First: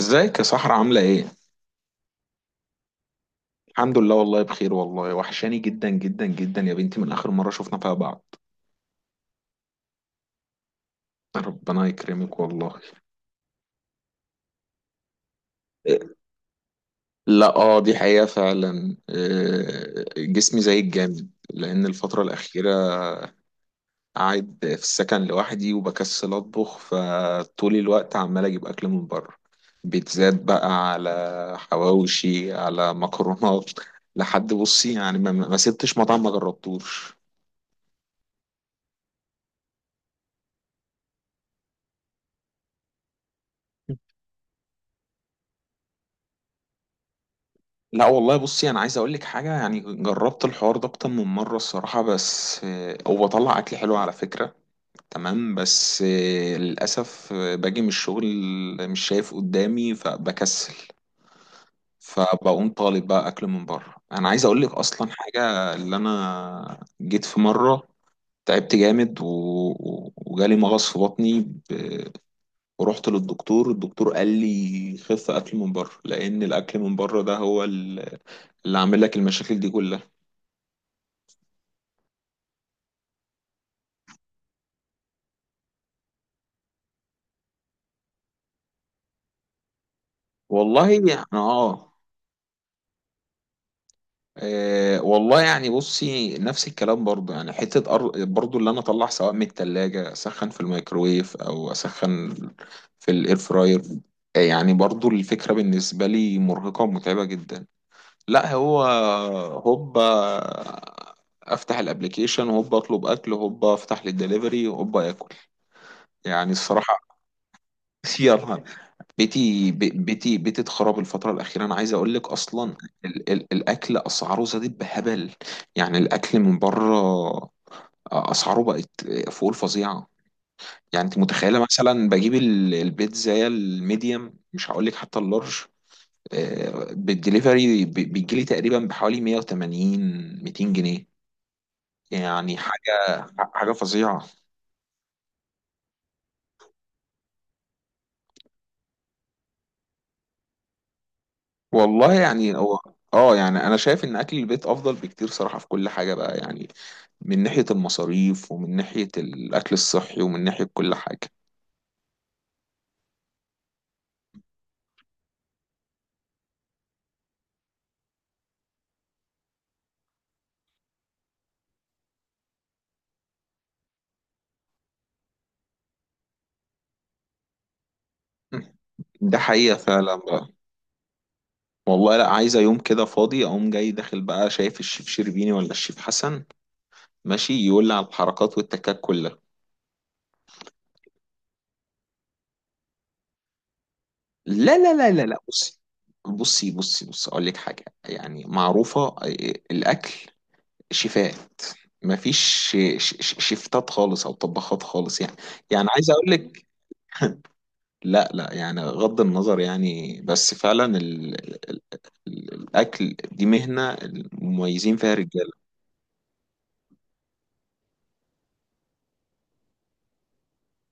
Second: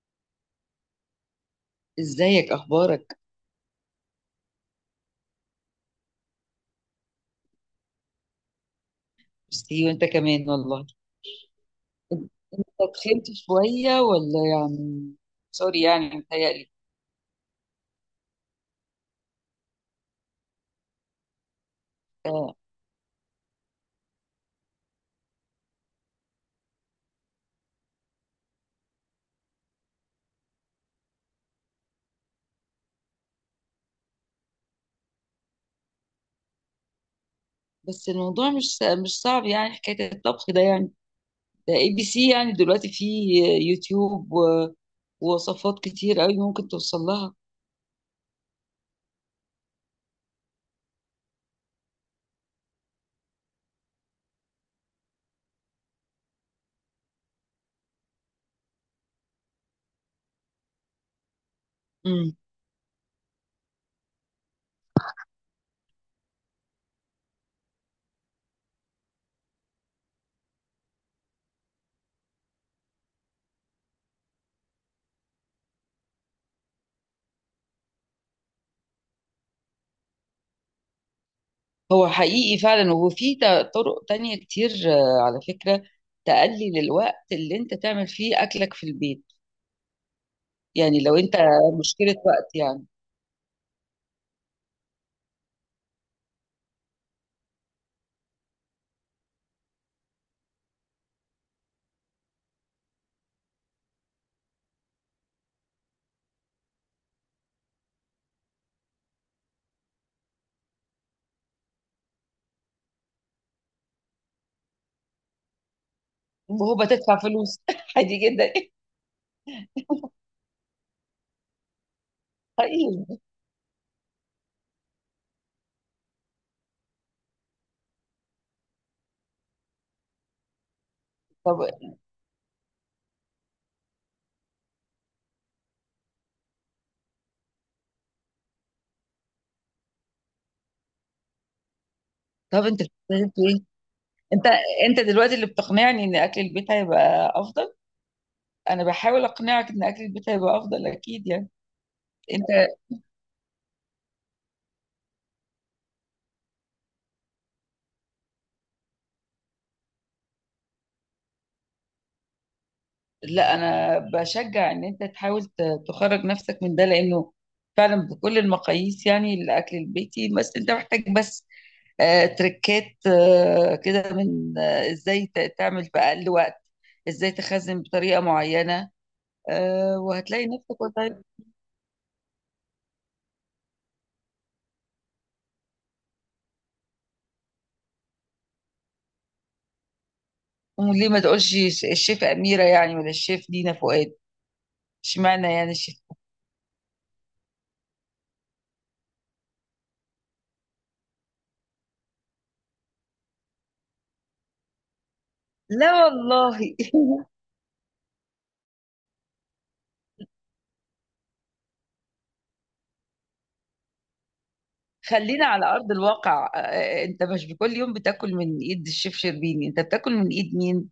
ازيك يا صحرا عاملة ايه؟ ازيك، اخبارك؟ الحمد لله والله بخير والله وحشاني جدا جدا جدا يا بنتي من آخر مرة شفنا فيها بعض. ميرسي، وانت كمان والله. ربنا انت يكرمك إنت والله. تخنت شويه، ولا يعني سوري إيه، يعني متهيألي. لا دي حقيقة فعلا، إيه، جسمي زي الجامد لأن الفترة آه. الأخيرة قاعد في السكن لوحدي وبكسل أطبخ، فطول الوقت عمال أجيب أكل من بره، بيتزات بقى، على حواوشي، على مكرونات، لحد بصي يعني ما سبتش مطعم ما جربتوش. بس الموضوع مش صعب يعني، حكايه الطبخ ده يعني، ده ABC. يعني دلوقتي في يوتيوب ووصفات كتير قوي ممكن توصل لها. لا والله بصي انا عايز اقول لك حاجه، يعني جربت الحوار ده اكتر من مره الصراحه، بس هو طلع اكل حلو على فكره. تمام، بس للاسف باجي من الشغل مش شايف قدامي فبكسل، امم فبقوم طالب بقى اكل من بره. انا عايز اقول لك اصلا حاجه، اللي انا جيت في مره تعبت جامد وجالي مغص في بطني ب... ورحت للدكتور. الدكتور قال لي خف اكل من بره، لان الاكل من بره ده هو اللي عامل لك المشاكل دي كلها. هو حقيقي فعلا، وفي طرق تانية كتير على فكره، تقلل الوقت اللي انت تعمل فيه اكلك في البيت. والله يعني لو يعني انت اه. مشكله وقت يعني. والله يعني بصي، نفس الكلام برضه، يعني حتة برضه اللي أنا أطلع سواء من التلاجة أسخن في الميكروويف أو أسخن في الإير فراير. يعني برضه الفكرة بالنسبة لي مرهقة ومتعبة جدا. لا هو هوبا أفتح الأبليكيشن، هوبا أطلب أكل، هوبا أفتح للدليفري، هوبا آكل. يعني وهو الصراحة. بتدفع فلوس عادي جدا. يلا. بيتي بيتي اتخرب الفترة الأخيرة، أنا عايز أقول لك أصلا، طيب. ال ال الأكل أسعاره زادت بهبل. يعني الأكل من بره أسعاره بقت فوق الفظيعة. يعني أنت طب متخيلة مثلا بجيب البيتزا الميديم، مش هقول لك حتى اللارج، بالدليفري بيجيلي تقريبا بحوالي 180 200 جنيه. يعني طب انت حاجة، بتستهدف ايه؟ حاجة فظيعة. انت انت دلوقتي اللي بتقنعني ان اكل البيت هيبقى افضل. انا بحاول اقنعك ان اكل البيت هيبقى افضل اكيد يعني. والله يعني انت. هو اه، يعني انا شايف ان اكل البيت افضل بكتير صراحة في كل حاجة بقى، يعني من ناحية المصاريف ومن ناحية الأكل الصحي ومن ناحية كل حاجة. لا، انا بشجع ان انت تحاول تخرج نفسك من ده، لانه فعلا بكل المقاييس يعني الاكل البيتي. بس انت محتاج، بس تركات كده من ازاي تعمل في اقل وقت، ازاي تخزن بطريقة معينة. ده حقيقة فعلا وهتلاقي بقى. نفسك. والله لا، عايزة يوم كده فاضي أقوم جاي داخل بقى شايف الشيف شربيني ولا الشيف حسن ماشي يقول لي على الحركات والتكات كلها. وليه ما تقولش الشيف أميرة يعني، ولا الشيف دينا فؤاد؟ لا لا لا لا لا. اشمعنى يعني الشيف؟ بصي أقول لك حاجة يعني معروفة، الأكل، شيفات، مفيش ش- شيفتات خالص أو طباخات خالص يعني. يعني لا عايز أقول لك. والله. لا لا، يعني غض النظر يعني، بس فعلا ال... الأكل دي مهنة المميزين فيها خلينا رجالة. على أرض الواقع. أنت مش بكل يوم بتاكل من إيد الشيف شربيني، أنت بتاكل من إيد مين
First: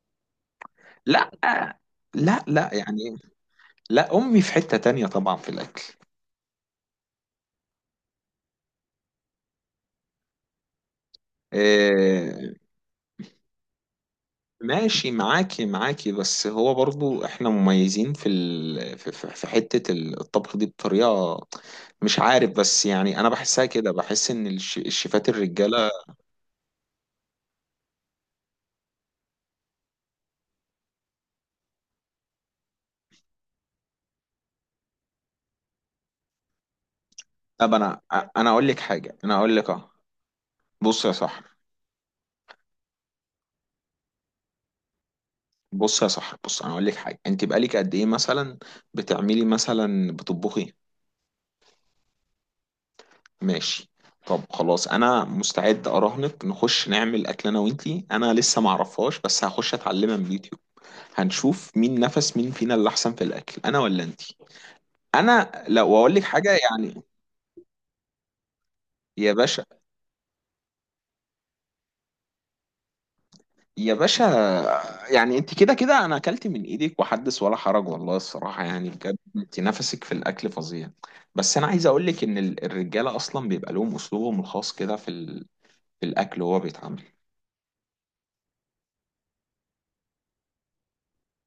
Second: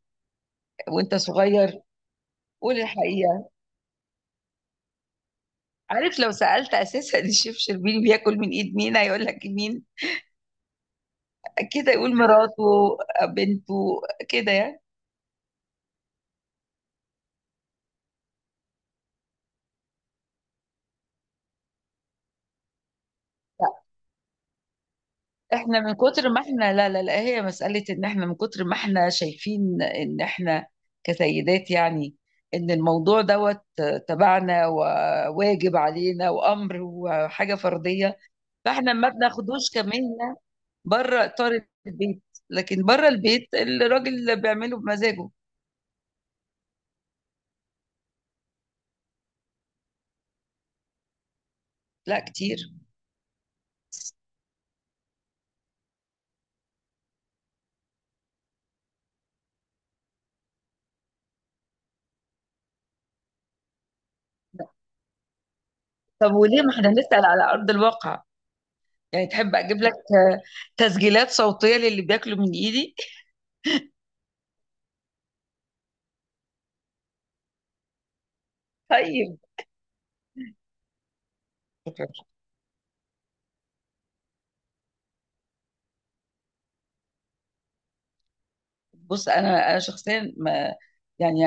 وأنت لا صغير؟ لا لا قول يعني، الحقيقة. لا أمي في حتة تانية طبعا في الأكل. عارف لو سألت أساسا الشيف شربيني بياكل من إيد مين، هيقول لك مين؟ كده يقول آه، مراته، بنته، كده يعني. ماشي معاكي، معاكي، بس هو برضو احنا مميزين في ال... في في- في حتة الطبخ دي بطريقة مش عارف، بس يعني انا بحسها كده، بحس ان الشيفات احنا الرجالة. من كتر ما احنا، لا لا لا، هي مسألة ان احنا من كتر ما احنا شايفين ان احنا كسيدات، يعني ان الموضوع دوت تبعنا وواجب علينا وامر وحاجة طب فردية. انا اقول لك فاحنا ما حاجة، انا اقول لك بناخدوش اه. كمهنة بص يا بره صاحبي اطار البيت. لكن بره البيت الراجل اللي بيعمله بمزاجه. بص يا صاحبي، بص، انا اقول لك حاجه، انت بقالك قد ايه مثلا بتعملي، مثلا بتطبخي؟ لا، كتير. ماشي. طب خلاص، انا مستعد اراهنك نخش نعمل اكل انا وانتي، انا لسه ما اعرفهاش بس هخش اتعلمها من اليوتيوب، هنشوف مين فينا اللي احسن في الاكل، انا ولا انتي. انا لو اقول لك طب حاجه وليه ما احنا يعني. نسأل على ارض الواقع؟ يعني يا تحب باشا، اجيب لك تسجيلات صوتية للي بياكلوا من ايدي؟ يا باشا، يعني انت كده كده انا اكلت من ايدك وحدث ولا حرج، والله الصراحه يعني بجد انت نفسك في الاكل فظيع. بس انا عايز اقول طيب. لك ان الرجاله اصلا بيبقى لهم اسلوبهم الخاص كده في الاكل وهو بيتعامل. بص، انا شخصيا ما يعني،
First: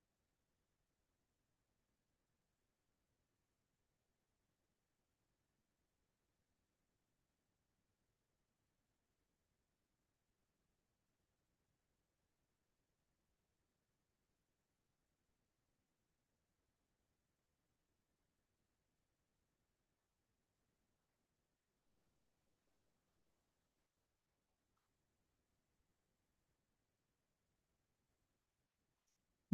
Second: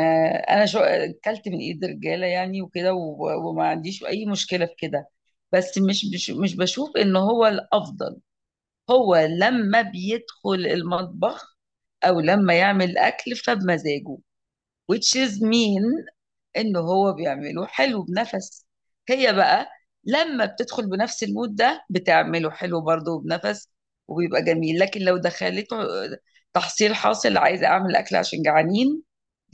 انا شو اكلت من ايد رجاله يعني وكده، وما عنديش اي مشكله في كده. بس مش بشوف ان هو الافضل. هو لما بيدخل المطبخ او لما يعمل اكل فبمزاجه، which is mean إن هو بيعمله حلو بنفس. هي بقى لما بتدخل بنفس المود ده بتعمله حلو برضه بنفس، وبيبقى جميل. لكن لو دخلته تحصيل حاصل، عايزة أعمل أكل عشان جعانين،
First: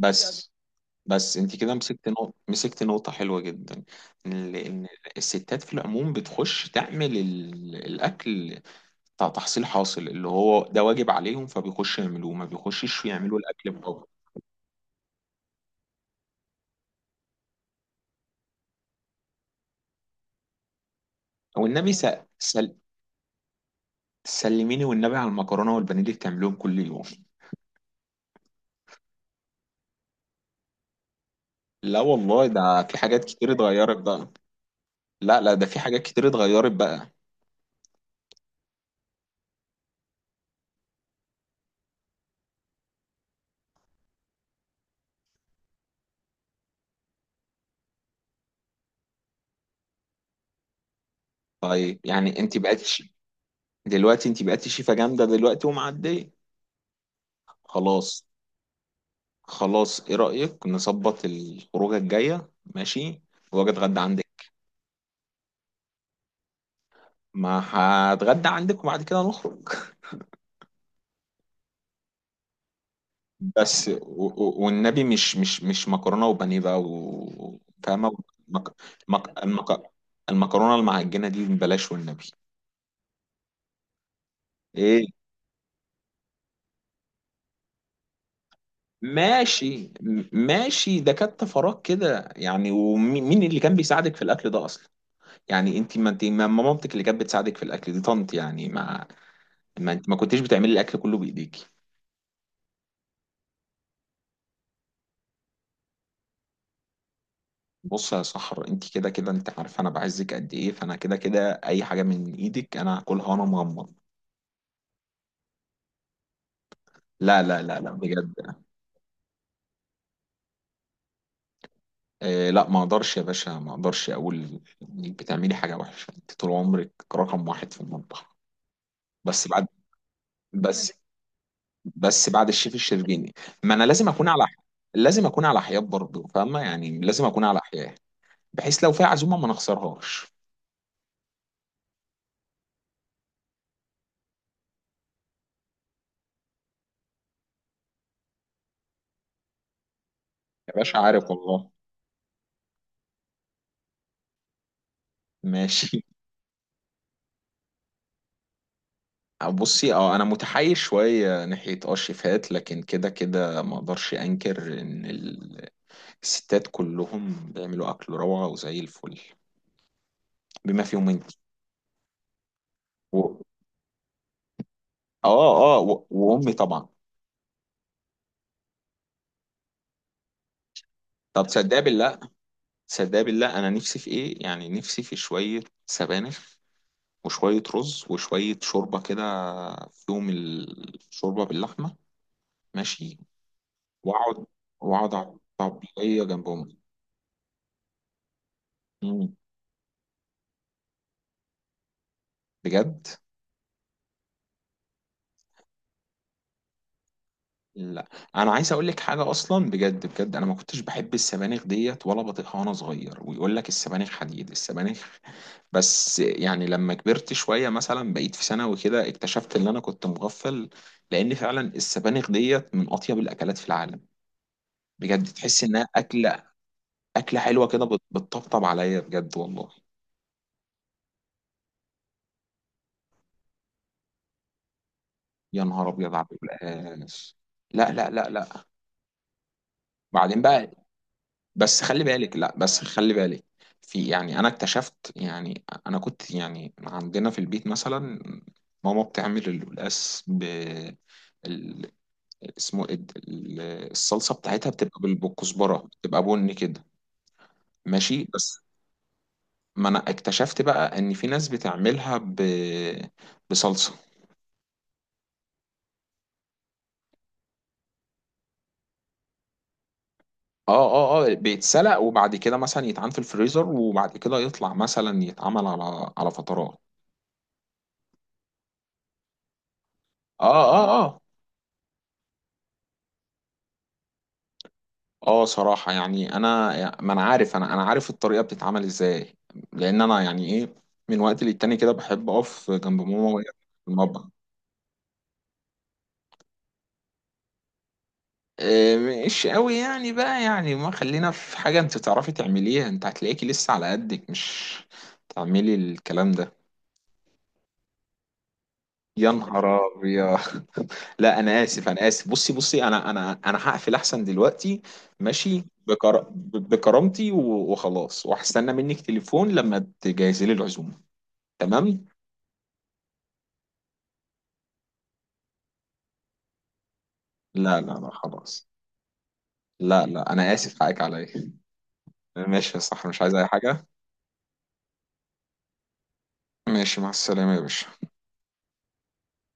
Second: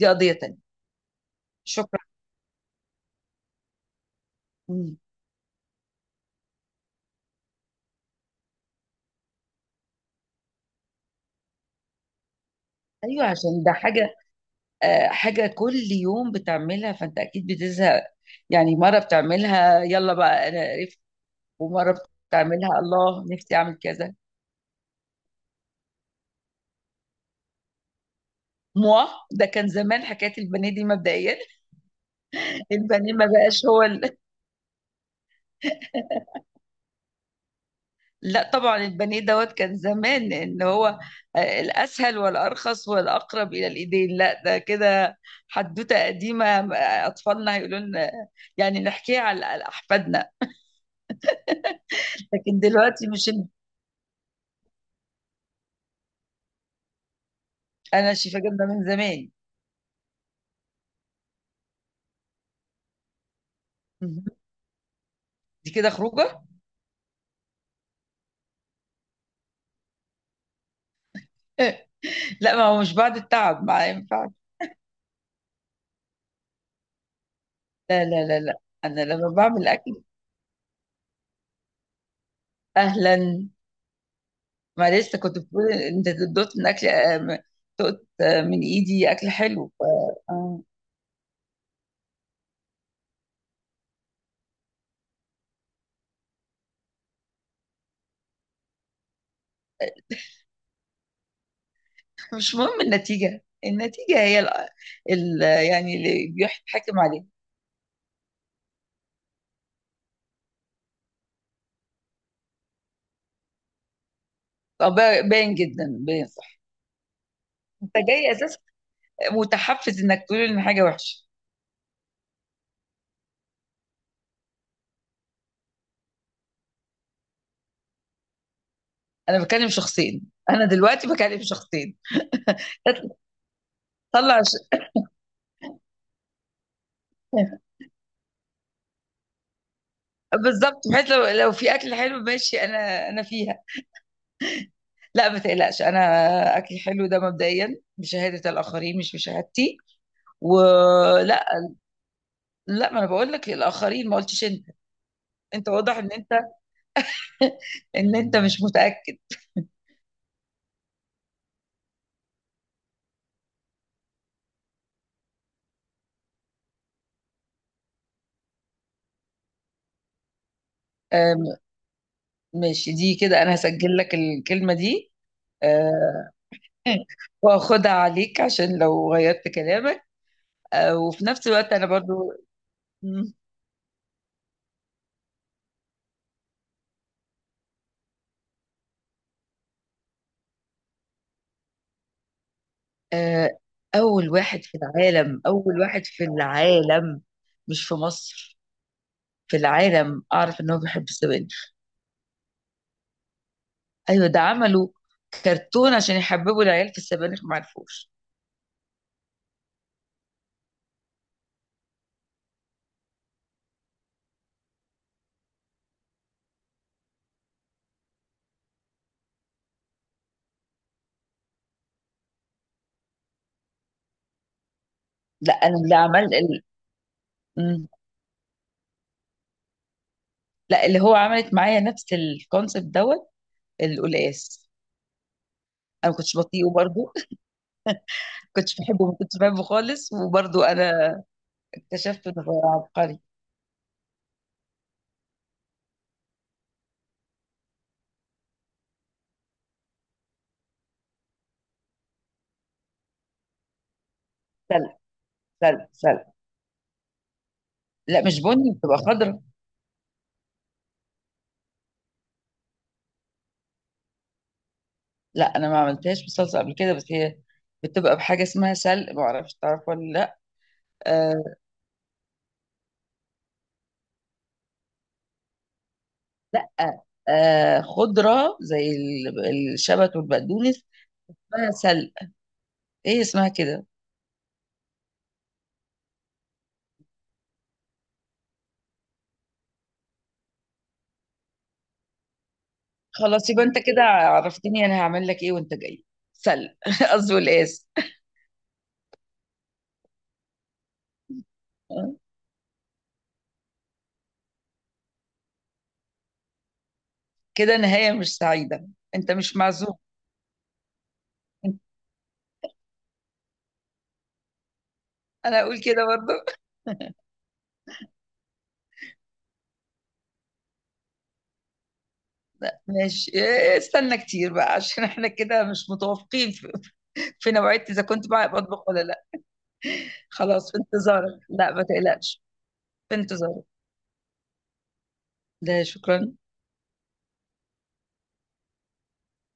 دي قضية تانية. بس انت كده شكرا. مسكت نقطه حلوه جدا، ان لان مم. الستات في العموم بتخش تعمل الاكل بتاع تحصيل حاصل اللي هو ده واجب عليهم، فبيخشوا يعملوه، ما بيخشش أيوة، يعملوا عشان الاكل ده بره. حاجة حاجة كل يوم بتعملها، فأنت أكيد بتزهق. يعني مرة بتعملها يلا بقى أنا قرفت، والنبي ومرة سأل، بتعملها الله نفسي أعمل كذا. سلميني والنبي على المكرونه والبانيه اللي بتعمليهم كل يوم. موا، ده كان زمان حكاية البانيه دي مبدئيا. لا والله ده في البانيه حاجات ما كتير بقاش هو اتغيرت ال... بقى، لا لا ده في حاجات كتير اتغيرت بقى. لا طبعا البانيه دوت كان زمان ان هو الاسهل والارخص والأقرب إلى الإيدين. لا، ده كده حدوتة قديمة، أطفالنا هيقولوا لنا، يعني نحكيها على أحفادنا. طيب يعني انت لكن بقيتي دلوقتي مش. دلوقتي، انت بقيتي شيفه جامده دلوقتي ومعديه. أنا خلاص، شايفة جبنة من زمان. خلاص، ايه رايك نظبط الخروجه الجايه؟ ماشي، واجي اتغدى عندك، مهم. دي كده خروجة؟ ما هتغدى عندك وبعد كده نخرج. لا، ما هو مش بعد التعب ما بس ينفعش. والنبي مش مكرونه وبانيه بقى، لا فاهمه؟ لا لا لا، مك- أنا لما مك- بعمل المك- أكل. المكرونه المعجنه دي بلاش والنبي. أهلا. ما ايه؟ لسه كنت بتقول أنت دوت من أكل دقت من إيدي أكل حلو. ماشي، آه. ماشي، ده كانت فراغ كده يعني. ومين اللي كان بيساعدك في الاكل ده اصلا؟ يعني انت، ما مامتك اللي كانت بتساعدك في الاكل دي طنط يعني، ما ما انت ما كنتيش بتعملي الاكل كله بايديكي. مش مهم النتيجة هي ال يعني اللي بيحكم عليها. بص يا صحر، انت كده كده انت عارفه انا بعزك قد ايه، فانا كده كده اي حاجه من ايدك انا هاكلها وانا مغمض. باين جدا، باين صح. لا لا لا لا، انت جاي بجد. اساسا متحفز انك تقول ان حاجة وحشة. إيه، لا ما اقدرش يا باشا، ما اقدرش اقول انك بتعملي حاجه وحشه، انت طول عمرك رقم واحد في المطبخ. انا بس بعد بكلم شخصين، انا بس دلوقتي بكلم شخصين. بس بعد الشيف الشربيني، ما انا لازم اكون طلع على ش... لازم اكون على حياد برضه، فاهمه؟ يعني لازم اكون على حياد بحيث لو في عزومه ما نخسرهاش. بالظبط، بحيث لو في اكل حلو ماشي، انا فيها. لا ما تقلقش، انا اكل حلو ده مبدئيا بشهادة الاخرين مش بشهادتي. يا باشا عارف ولا. والله. لا، ما انا بقول لك للاخرين، ما قلتش انت. انت واضح ماشي. ان انت ان انت مش متاكد. بصي، اه انا متحيز شويه ناحيه اه الشيفات، لكن كده كده ما اقدرش انكر ان الستات كلهم بيعملوا اكل روعه وزي الفل، بما فيهم انت آم، ماشي. دي و... كده انا هسجل لك الكلمة دي، اه اه و... آه، وامي طبعا. واخدها عليك عشان لو غيرت كلامك. وفي طب نفس الوقت تصدق انا بالله، برضو. تصدق مم. بالله انا نفسي في ايه يعني، نفسي في شويه سبانخ وشوية رز وشوية شوربة كده فيهم الشوربة باللحمة ماشي، آه، اول وأقعد واحد في وأقعد على العالم، اول واحد الطبلية في جنبهم. العالم. مش في مصر، مم. في العالم. اعرف ان هو بيحب السبانخ. بجد. ايوه، ده عملوا كرتون عشان يحببوا العيال في السبانخ، ما لا، عرفوش. أنا عايز أقول لك حاجة أصلا بجد، أنا ما كنتش بحب السبانخ ديت ولا بطيقها وأنا صغير، ويقول لك السبانخ حديد، السبانخ. بس يعني لما كبرت شوية مثلا بقيت في ثانوي كده اكتشفت إن أنا كنت مغفل. لأن فعلا السبانخ ديت من أطيب الأكلات في العالم بجد، لا تحس انا إنها اللي عمل أكلة، ال... اكله حلوه كده مم. بتطبطب عليا بجد والله. لا، اللي هو عملت معايا نفس الكونسيبت دوت، القلقاس. يا نهار انا ابيض ما على كنتش بطيئه برضو، القلقاس. لا لا لا لا. كنتش بحبه، ما كنتش بحبه خالص. بعدين وبرضه بقى، انا بس خلي اكتشفت بالك، انه لا غير بس خلي عبقري. بالك، في، يعني انا اكتشفت يعني، انا كنت يعني عندنا في البيت مثلا ماما بتعمل القلقاس ب ال- اسمه إيه د- ال- الصلصه بتاعتها سلق، بتبقى سلق، بالكزبره، بتبقى سلق. بني كده لا ماشي، مش بس بني، بتبقى خضرا. ما انا اكتشفت بقى ان في ناس بتعملها بصلصه. لا، انا ما عملتهاش بصلصه قبل كده، بس هي بتبقى بحاجه اسمها سلق، ما اعرفش تعرف ولا لا. اه اه اه، آه. بيتسلق وبعد كده مثلا يتعان في الفريزر وبعد كده يطلع مثلا يتعمل على لا، فترات. آه، خضره زي الشبت اه والبقدونس. اه اه اسمها سلق، ايه اسمها كده. اه، صراحة يعني انا، ما انا عارف انا انا عارف الطريقة بتتعمل ازاي، لان انا يعني ايه، من وقت للتاني كده بحب اقف جنب ماما وهي خلاص، يبقى انت في كده المطبخ. عرفتني انا هعمل لك ايه وانت جاي، سلق. قصدي والاس. إيه، مش قوي يعني بقى يعني، ما خلينا في حاجة انت تعرفي تعمليها، انت هتلاقيكي لسه على قدك مش تعملي الكلام ده. كده نهايه مش سعيده، يا انت مش نهار معزوم. ابيض. لا انا اسف، انا اسف، بصي بصي انا هقفل احسن دلوقتي، انا ماشي، اقول كده برضه. بكرامتي وخلاص، وهستنى منك تليفون لما تجهزي لي العزومه. تمام. ماشي. استنى كتير بقى، عشان احنا كده مش متوافقين في, في لا نوعية لا اذا لا كنت بقى خلاص، بطبخ ولا لا. لا لا، انا خلاص، في اسف، حقك انتظارك. عليا. لا ما تقلقش، ماشي يا صح، في مش عايز اي انتظارك. حاجه. ده شكرا. ماشي، مع السلامه يا باشا.